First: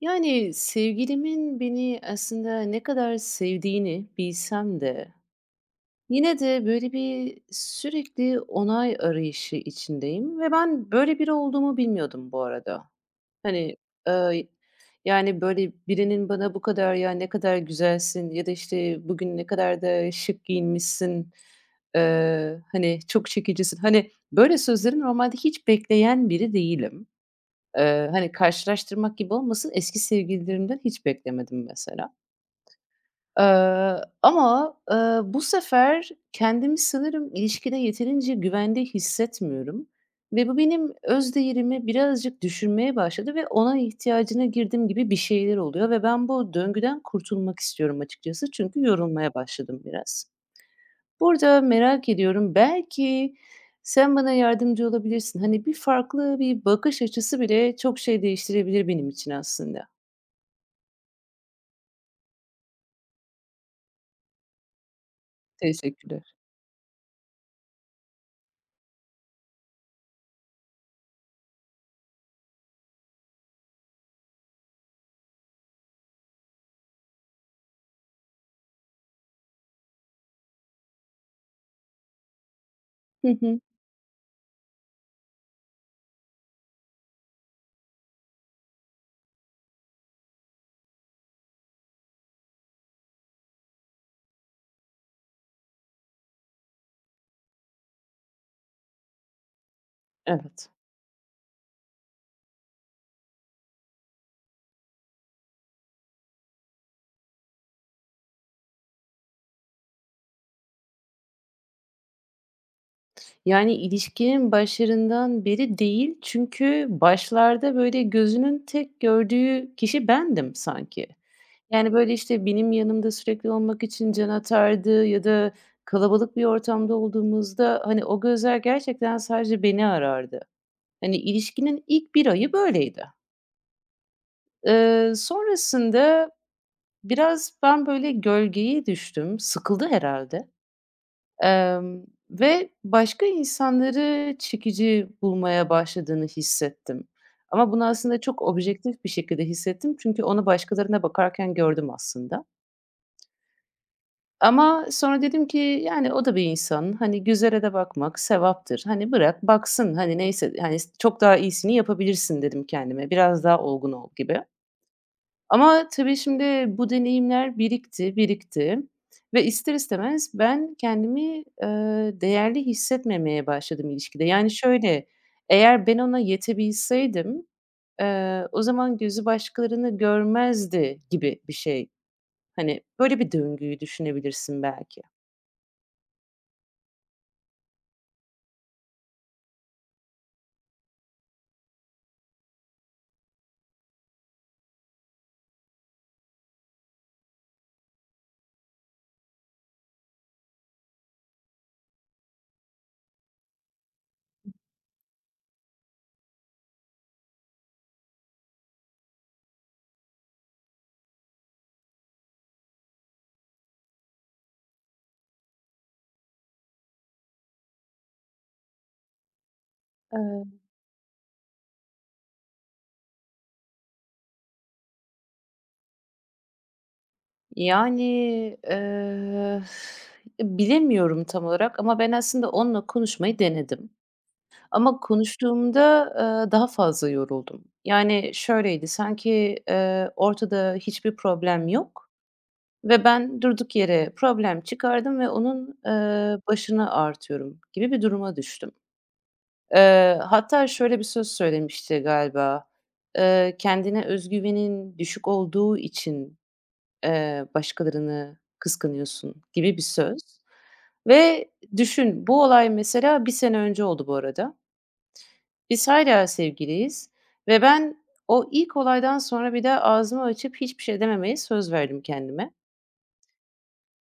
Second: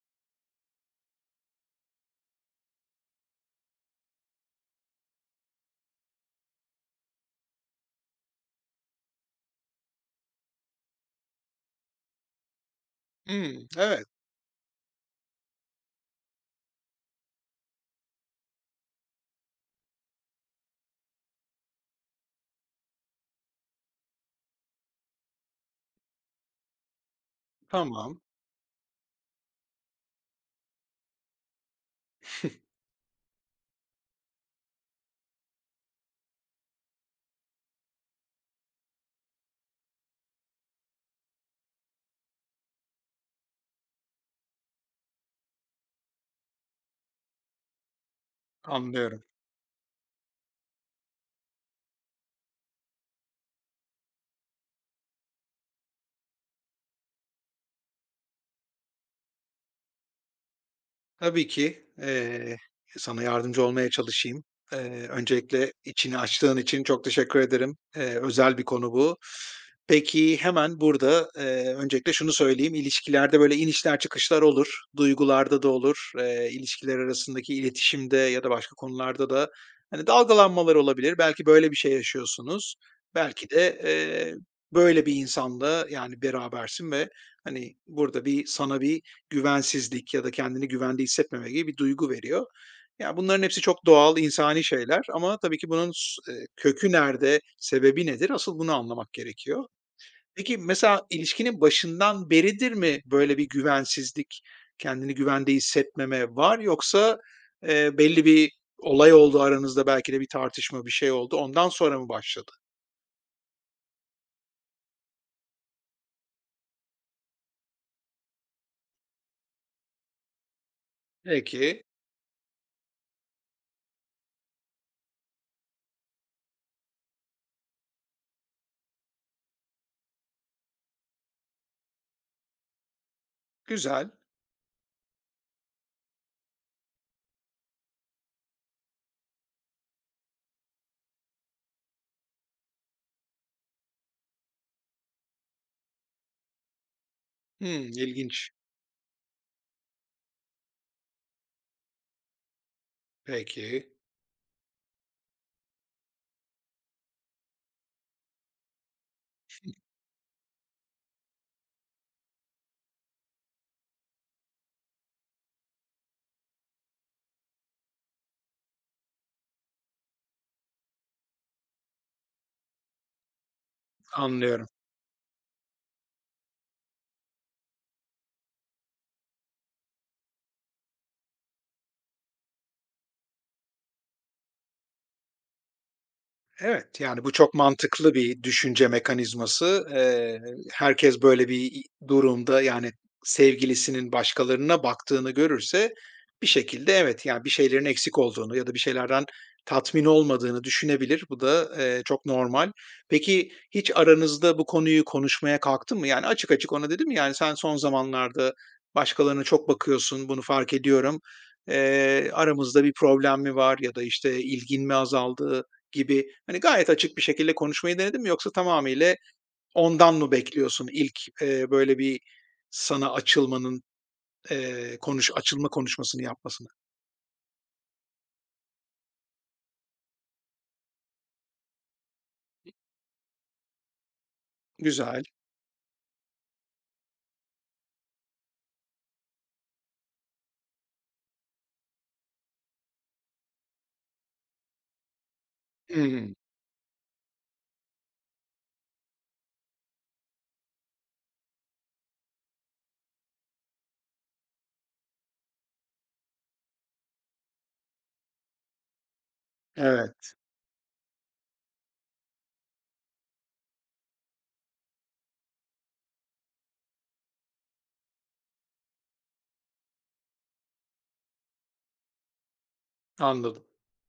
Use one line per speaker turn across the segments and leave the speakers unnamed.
Yani, sevgilimin beni aslında ne kadar sevdiğini bilsem de yine de, böyle, bir sürekli onay arayışı içindeyim ve ben böyle biri olduğumu bilmiyordum bu arada.
Hmm,
Hani,
evet,
eee, yani, böyle, birinin bana bu kadar, "Ya, ne kadar güzelsin." ya da, işte, "Bugün ne kadar da şık giyinmişsin." Hani, "Çok çekicisin." Hani, böyle sözleri normalde hiç bekleyen biri değilim.
tamam,
Hani, karşılaştırmak gibi olmasın, eski sevgililerimden hiç beklemedim mesela. Ama bu sefer kendimi sanırım ilişkide yeterince güvende hissetmiyorum ve bu benim öz değerimi birazcık düşürmeye başladı ve ona ihtiyacına girdim gibi bir şeyler oluyor ve ben bu döngüden kurtulmak istiyorum açıkçası çünkü
anlıyorum.
yorulmaya başladım biraz. Burada merak ediyorum, belki sen bana yardımcı olabilirsin. Hani, bir farklı bir bakış açısı bile çok şey değiştirebilir benim için aslında.
Tabii ki, sana yardımcı olmaya çalışayım. Eee, öncelikle içini
Teşekkürler.
açtığın için çok teşekkür ederim. Özel bir konu bu. Peki, hemen burada, öncelikle şunu söyleyeyim, İlişkilerde böyle inişler çıkışlar olur. Duygularda da olur, ilişkiler arasındaki iletişimde ya da başka konularda da, hani, dalgalanmalar olabilir. Belki böyle bir şey yaşıyorsunuz.
Hı
Belki
hı.
de, böyle bir insanla, yani, berabersin ve, hani, burada sana bir güvensizlik ya da kendini güvende hissetmeme gibi bir duygu veriyor. Ya, bunların hepsi çok doğal, insani şeyler ama tabii ki bunun s kökü nerede, sebebi nedir? Asıl bunu anlamak gerekiyor. Peki,
Evet.
mesela ilişkinin başından beridir mi böyle bir güvensizlik, kendini güvende hissetmeme var yoksa, belli bir olay oldu aranızda, belki de bir tartışma, bir şey oldu, ondan sonra mı başladı?
Yani, ilişkinin başlarından beri değil çünkü başlarda, böyle, gözünün tek gördüğü kişi bendim sanki.
Peki,
Yani, böyle, işte, benim yanımda sürekli olmak için can atardı ya da kalabalık bir ortamda olduğumuzda, hani, o gözler gerçekten sadece beni arardı. Hani, ilişkinin ilk bir ayı böyleydi.
güzel.
Sonrasında biraz ben, böyle, gölgeye düştüm. Sıkıldı herhalde emm, ve başka insanları çekici bulmaya başladığını hissettim. Ama bunu
Hımm,
aslında çok
ilginç.
objektif bir şekilde hissettim çünkü onu başkalarına bakarken gördüm aslında.
Peki,
Ama sonra dedim ki, yani, o da bir insan. Hani, güzere de bakmak sevaptır. Hani, bırak baksın, hani, neyse, hani, çok daha iyisini yapabilirsin dedim kendime. Biraz daha olgun ol gibi. Ama tabii şimdi bu deneyimler birikti ve ister istemez ben kendimi, değerli hissetmemeye başladım ilişkide. Yani,
anlıyorum.
şöyle, eğer ben ona yetebilseydim, o zaman gözü başkalarını görmezdi gibi bir şey. Hani, böyle bir döngüyü düşünebilirsin belki.
Evet, yani bu çok mantıklı bir düşünce mekanizması. Herkes böyle bir durumda, yani, sevgilisinin başkalarına baktığını görürse bir şekilde evet, yani, bir şeylerin eksik olduğunu ya da bir şeylerden tatmin olmadığını düşünebilir. Bu da, çok normal. Peki hiç aranızda bu konuyu konuşmaya kalktın mı? Yani, açık açık ona dedim, yani, sen son zamanlarda başkalarına çok bakıyorsun, bunu fark ediyorum. Aramızda bir problem mi var ya da, işte, ilgin mi azaldı? Gibi, hani, gayet açık bir şekilde konuşmayı denedin mi yoksa tamamıyla ondan mı
Eee,
bekliyorsun ilk, böyle bir sana açılmanın, konuş açılma konuşmasını yapmasını?
yani, eee, bilemiyorum tam olarak ama ben aslında onunla konuşmayı denedim. Ama
Güzel.
konuştuğumda, daha fazla yoruldum. Yani, şöyleydi sanki, ortada hiçbir problem yok ve ben durduk yere problem çıkardım ve onun,
Hımm.
başını ağrıtıyorum gibi bir duruma düştüm. Hatta şöyle bir söz söylemişti galiba, kendine özgüvenin düşük olduğu için başkalarını kıskanıyorsun gibi bir söz
Evet,
ve düşün, bu olay mesela bir sene önce oldu bu arada. Biz hâlâ sevgiliyiz ve ben o ilk olaydan sonra bir daha ağzımı açıp hiçbir şey dememeye söz verdim kendime.
anladım.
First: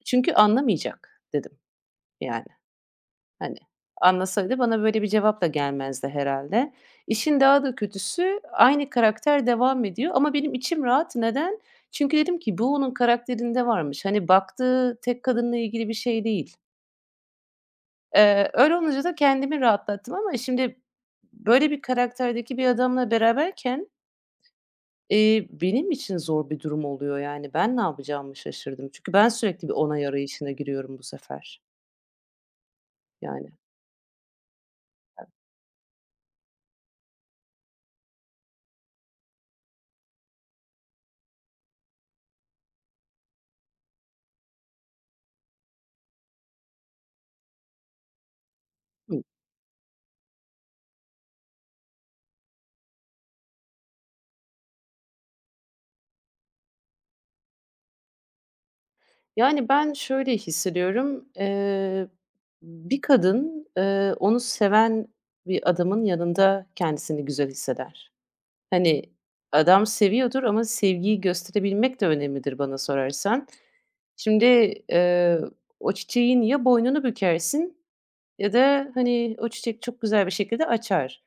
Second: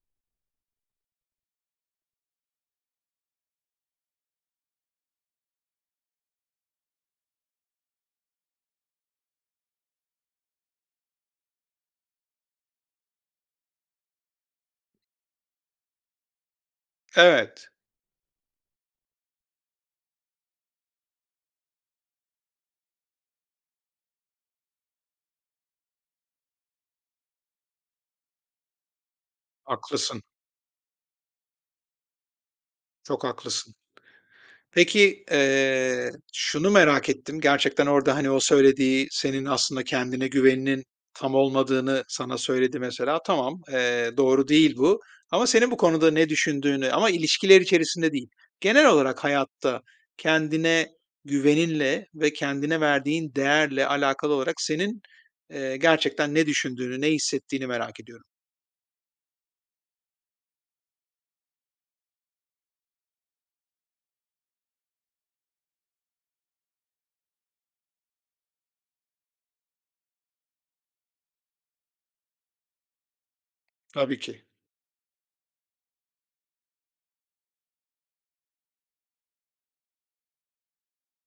Çünkü anlamayacak dedim yani. Hani, anlasaydı bana böyle bir cevap da gelmezdi herhalde. İşin daha da kötüsü aynı karakter devam ediyor ama benim içim rahat. Neden? Çünkü dedim ki bu onun karakterinde varmış. Hani, baktığı tek kadınla ilgili bir şey değil.
Evet,
Öyle olunca da kendimi rahatlattım ama şimdi böyle bir karakterdeki bir adamla beraberken, benim için zor bir durum oluyor yani. Ben ne yapacağımı şaşırdım. Çünkü ben sürekli bir onay
haklısın,
arayışına giriyorum bu sefer,
çok
yani.
haklısın. Peki,
Tabii.
şunu merak ettim. Gerçekten orada, hani, o söylediği senin aslında kendine güveninin tam olmadığını sana söyledi mesela. Tamam, doğru değil bu ama senin bu konuda ne düşündüğünü ama ilişkiler içerisinde değil, genel
Hı.
olarak hayatta kendine güveninle ve kendine verdiğin değerle alakalı olarak senin, gerçekten ne düşündüğünü, ne hissettiğini merak ediyorum.
Yani, ben şöyle hissediyorum, bir kadın, onu seven bir adamın yanında kendisini güzel hisseder. Hani, adam seviyordur ama sevgiyi gösterebilmek de önemlidir bana sorarsan.
Tabii ki.
Şimdi, eee, o çiçeğin ya boynunu bükersin ya da, hani, o çiçek çok güzel bir şekilde açar.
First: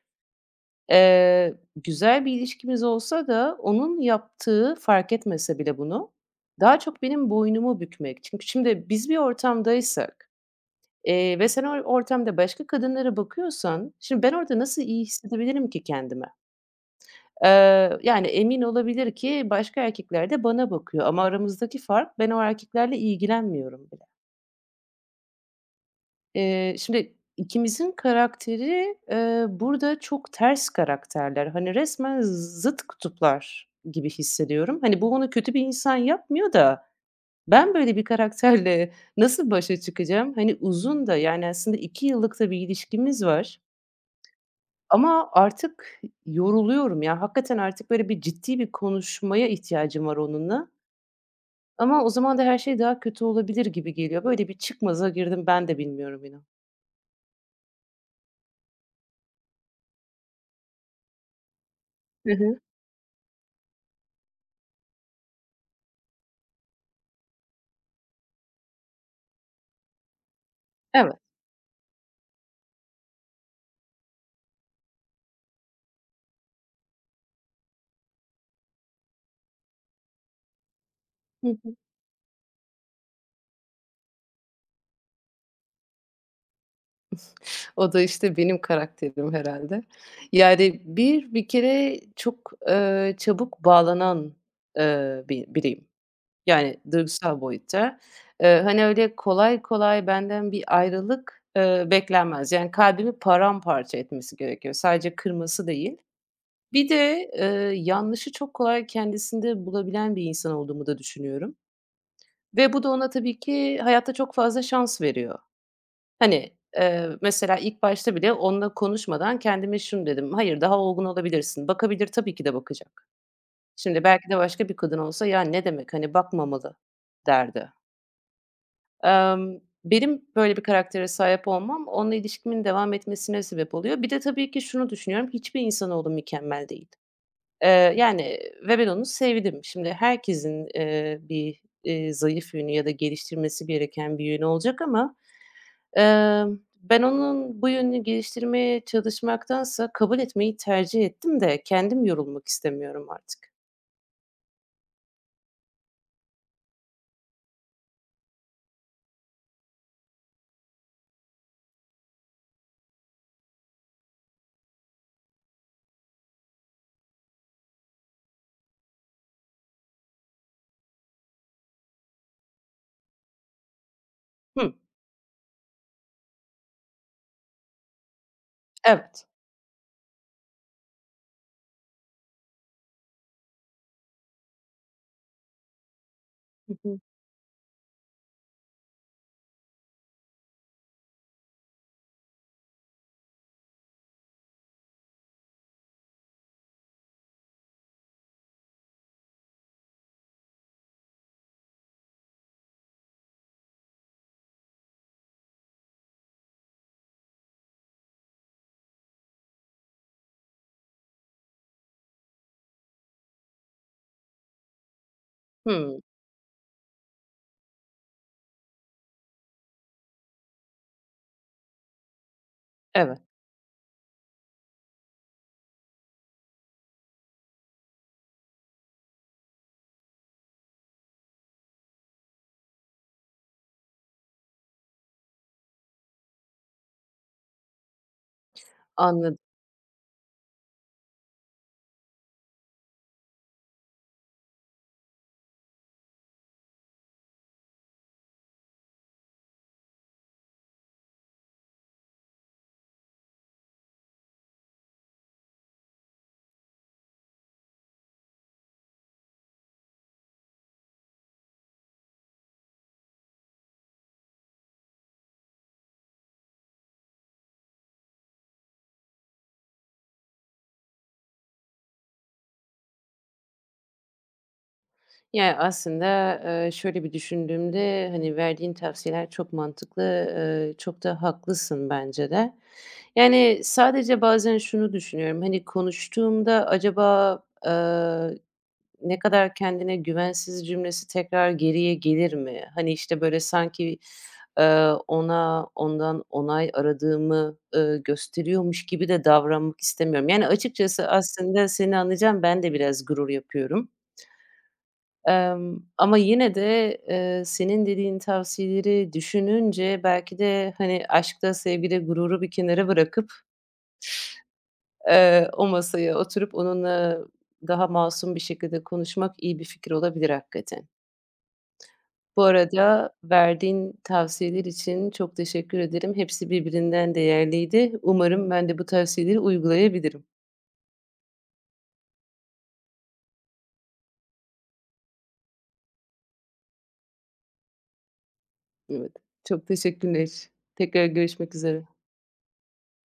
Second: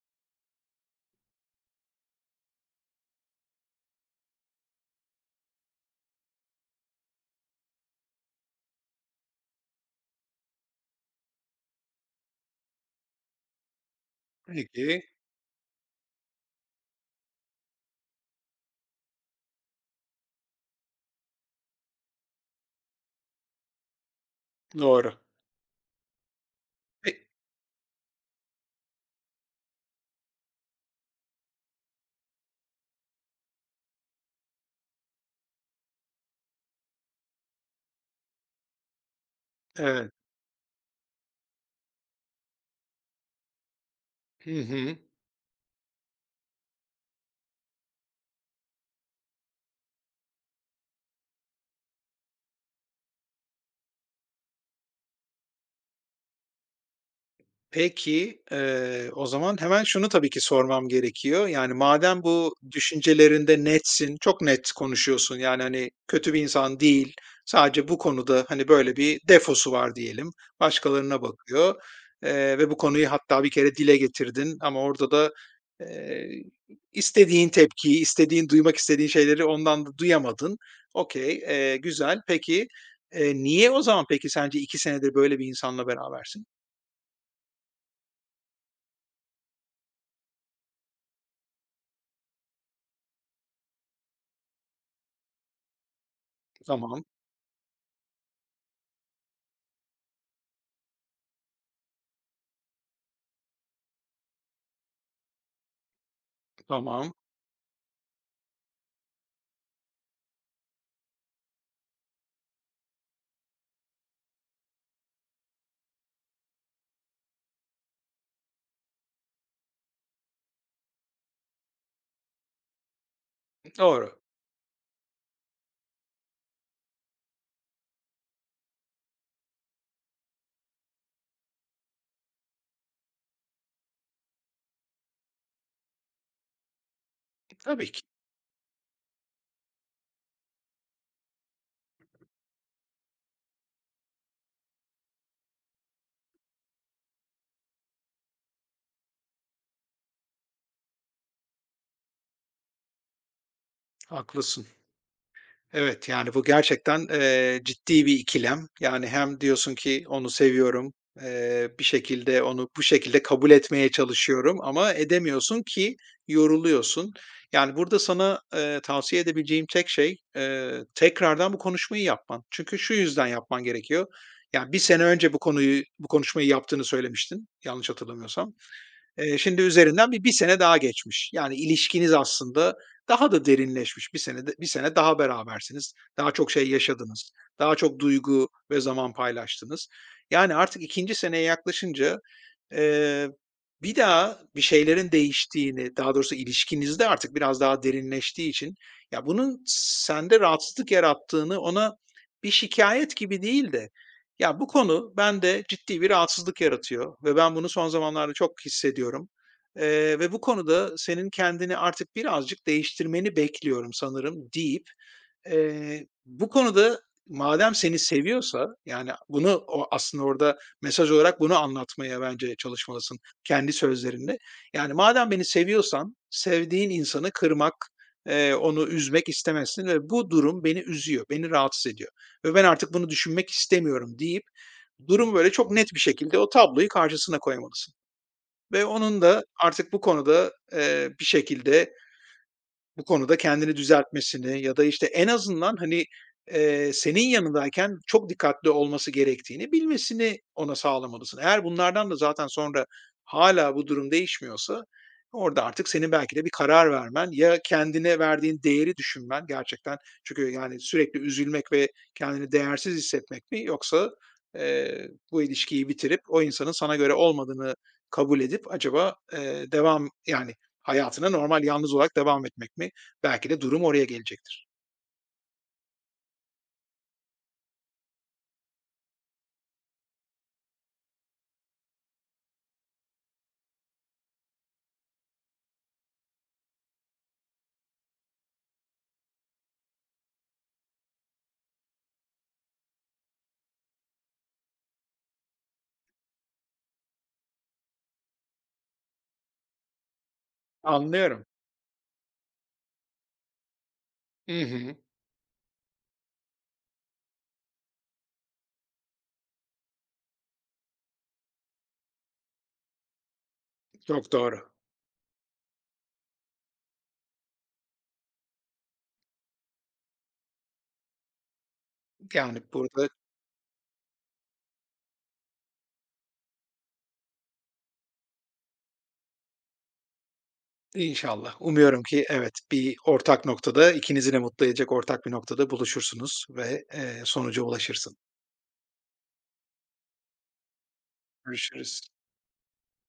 Güzel bir ilişkimiz olsa da onun yaptığı, fark etmese bile bunu, daha çok benim boynumu bükmek. Çünkü şimdi biz bir ortamdaysak, ve sen o ortamda başka kadınlara bakıyorsan, şimdi ben orada nasıl iyi
Peki,
hissedebilirim ki kendime? Yani emin olabilir ki başka erkekler de bana bakıyor ama aramızdaki fark ben o erkeklerle ilgilenmiyorum bile.
doğru. Pe
Şimdi ikimizin karakteri, burada çok ters karakterler. Hani, resmen zıt kutuplar gibi hissediyorum. Hani, bu onu kötü bir insan yapmıyor da ben böyle bir karakterle nasıl başa
evet.
çıkacağım? Hani, uzun da, yani, aslında 2 yıllık da bir ilişkimiz var
Hı hı.
ama artık yoruluyorum ya. Hakikaten artık böyle bir ciddi bir konuşmaya ihtiyacım var onunla ama o zaman da her şey daha kötü olabilir gibi geliyor. Böyle bir çıkmaza girdim, ben de bilmiyorum inan.
Peki, o zaman hemen şunu tabii ki sormam gerekiyor. Yani, madem
Hı
bu
hı.
düşüncelerinde netsin, çok net konuşuyorsun, yani, hani, kötü bir insan değil, sadece bu konuda, hani, böyle bir defosu var diyelim,
Evet.
başkalarına bakıyor, ve bu konuyu hatta bir kere dile getirdin ama orada da, eee, istediğin tepkiyi, istediğin, duymak istediğin şeyleri ondan da duyamadın. Okay, güzel. Peki, niye o zaman peki sence 2 senedir böyle bir insanla berabersin?
O da, işte, benim karakterim herhâlde. Yani, bir kere çok, çabuk bağlanan, bir biriyim. Yani,
Tamam.
duygusal boyutta. Hani, öyle kolay kolay benden bir ayrılık, beklenmez. Yani, kalbimi paramparça etmesi gerekiyor. Sadece kırması değil. Bir
Tamam,
de, yanlışı çok kolay kendisinde bulabilen bir insan olduğumu da düşünüyorum ve bu da ona tabii ki hayatta çok fazla şans veriyor. Hani, mesela ilk başta bile onunla konuşmadan kendime şunu dedim: "Hayır, daha olgun olabilirsin. Bakabilir, tabii ki de bakacak. Şimdi
doğru.
belki de başka bir kadın olsa, ya, ne demek, hani, bakmamalı." derdi. Benim böyle bir karaktere sahip olmam onunla ilişkimin devam etmesine sebep oluyor. Bir de tabii ki şunu düşünüyorum, hiçbir insanoğlu mükemmel değil.
Tabii
Eee,
ki,
yani ve ben onu sevdim. Şimdi herkesin, bir, zayıf yönü ya da geliştirmesi gereken bir yönü olacak ama ben onun bu yönünü geliştirmeye çalışmaktansa kabul etmeyi tercih ettim de kendim yorulmak istemiyorum artık.
haklısın. Evet, yani bu gerçekten, ciddi bir ikilem. Yani hem diyorsun ki onu seviyorum, bir şekilde onu bu şekilde kabul etmeye çalışıyorum ama edemiyorsun ki yoruluyorsun. Yani burada sana, tavsiye edebileceğim tek şey, tekrardan bu konuşmayı yapman. Çünkü şu yüzden yapman gerekiyor. Yani
Hı,
bir sene önce bu konuyu bu konuşmayı yaptığını söylemiştin, yanlış hatırlamıyorsam.
evet.
Şimdi üzerinden bir sene daha geçmiş. Yani ilişkiniz aslında daha da derinleşmiş. 1 senede bir sene daha berabersiniz. Daha çok şey
Hı hı.
yaşadınız. Daha çok duygu ve zaman paylaştınız. Yani artık ikinci seneye yaklaşınca, eee, bir daha bir şeylerin değiştiğini, daha doğrusu ilişkinizde artık biraz daha derinleştiği için, ya, bunun sende rahatsızlık yarattığını ona bir şikayet gibi değil de ya, bu konu bende ciddi bir rahatsızlık yaratıyor ve ben bunu son zamanlarda çok hissediyorum, ve bu konuda senin kendini artık birazcık değiştirmeni bekliyorum sanırım deyip,
Hımm,
Bu konuda madem seni seviyorsa, yani, bunu o aslında orada mesaj olarak bunu anlatmaya bence çalışmalısın
evet,
kendi sözlerinle. Yani, madem beni seviyorsan sevdiğin insanı kırmak, onu üzmek istemezsin ve bu durum beni üzüyor, beni rahatsız ediyor ve ben artık bunu düşünmek istemiyorum deyip durumu, böyle, çok net bir şekilde o tabloyu karşısına koymalısın ve onun
anladım.
da artık bu konuda, bir şekilde bu konuda kendini düzeltmesini ya da, işte, en azından, hani, senin yanındayken çok dikkatli olması gerektiğini bilmesini ona sağlamalısın. Eğer bunlardan da zaten sonra hala bu durum değişmiyorsa orada artık senin belki de bir karar vermen ya kendine verdiğin değeri düşünmen gerçekten çünkü, yani, sürekli üzülmek ve kendini değersiz hissetmek mi yoksa, bu ilişkiyi bitirip o insanın sana göre olmadığını kabul edip acaba, yani, hayatına normal yalnız olarak devam etmek mi? Belki de durum oraya gelecektir.
Yani, aslında, şöyle bir düşündüğümde, hani, verdiğin tavsiyeler çok mantıklı, çok da haklısın bence de. Yani, sadece bazen şunu düşünüyorum, hani, konuştuğumda acaba, ne kadar kendine güvensiz cümlesi tekrar geriye gelir mi? Hani, işte, böyle, sanki, ona ondan onay aradığımı, gösteriyormuş gibi de davranmak istemiyorum. Yani, açıkçası
Anlıyorum.
aslında seni anlayacağım, ben de biraz gurur yapıyorum.
Hı hı.
Ama yine de, senin dediğin tavsiyeleri düşününce belki de, hani, aşkta, sevgide gururu bir kenara bırakıp,
Çok doğru.
o masaya oturup onunla daha masum bir şekilde konuşmak iyi bir fikir olabilir hakikaten. Bu
Yani, burada
arada verdiğin tavsiyeler için çok teşekkür ederim. Hepsi birbirinden değerliydi. Umarım ben de bu tavsiyeleri uygulayabilirim.
inşallah, umuyorum ki evet, bir ortak noktada, ikinizi de mutlu edecek ortak bir noktada buluşursunuz ve, sonuca ulaşırsın.
Evet, çok teşekkürler. Tekrar görüşmek üzere.
Görüşürüz.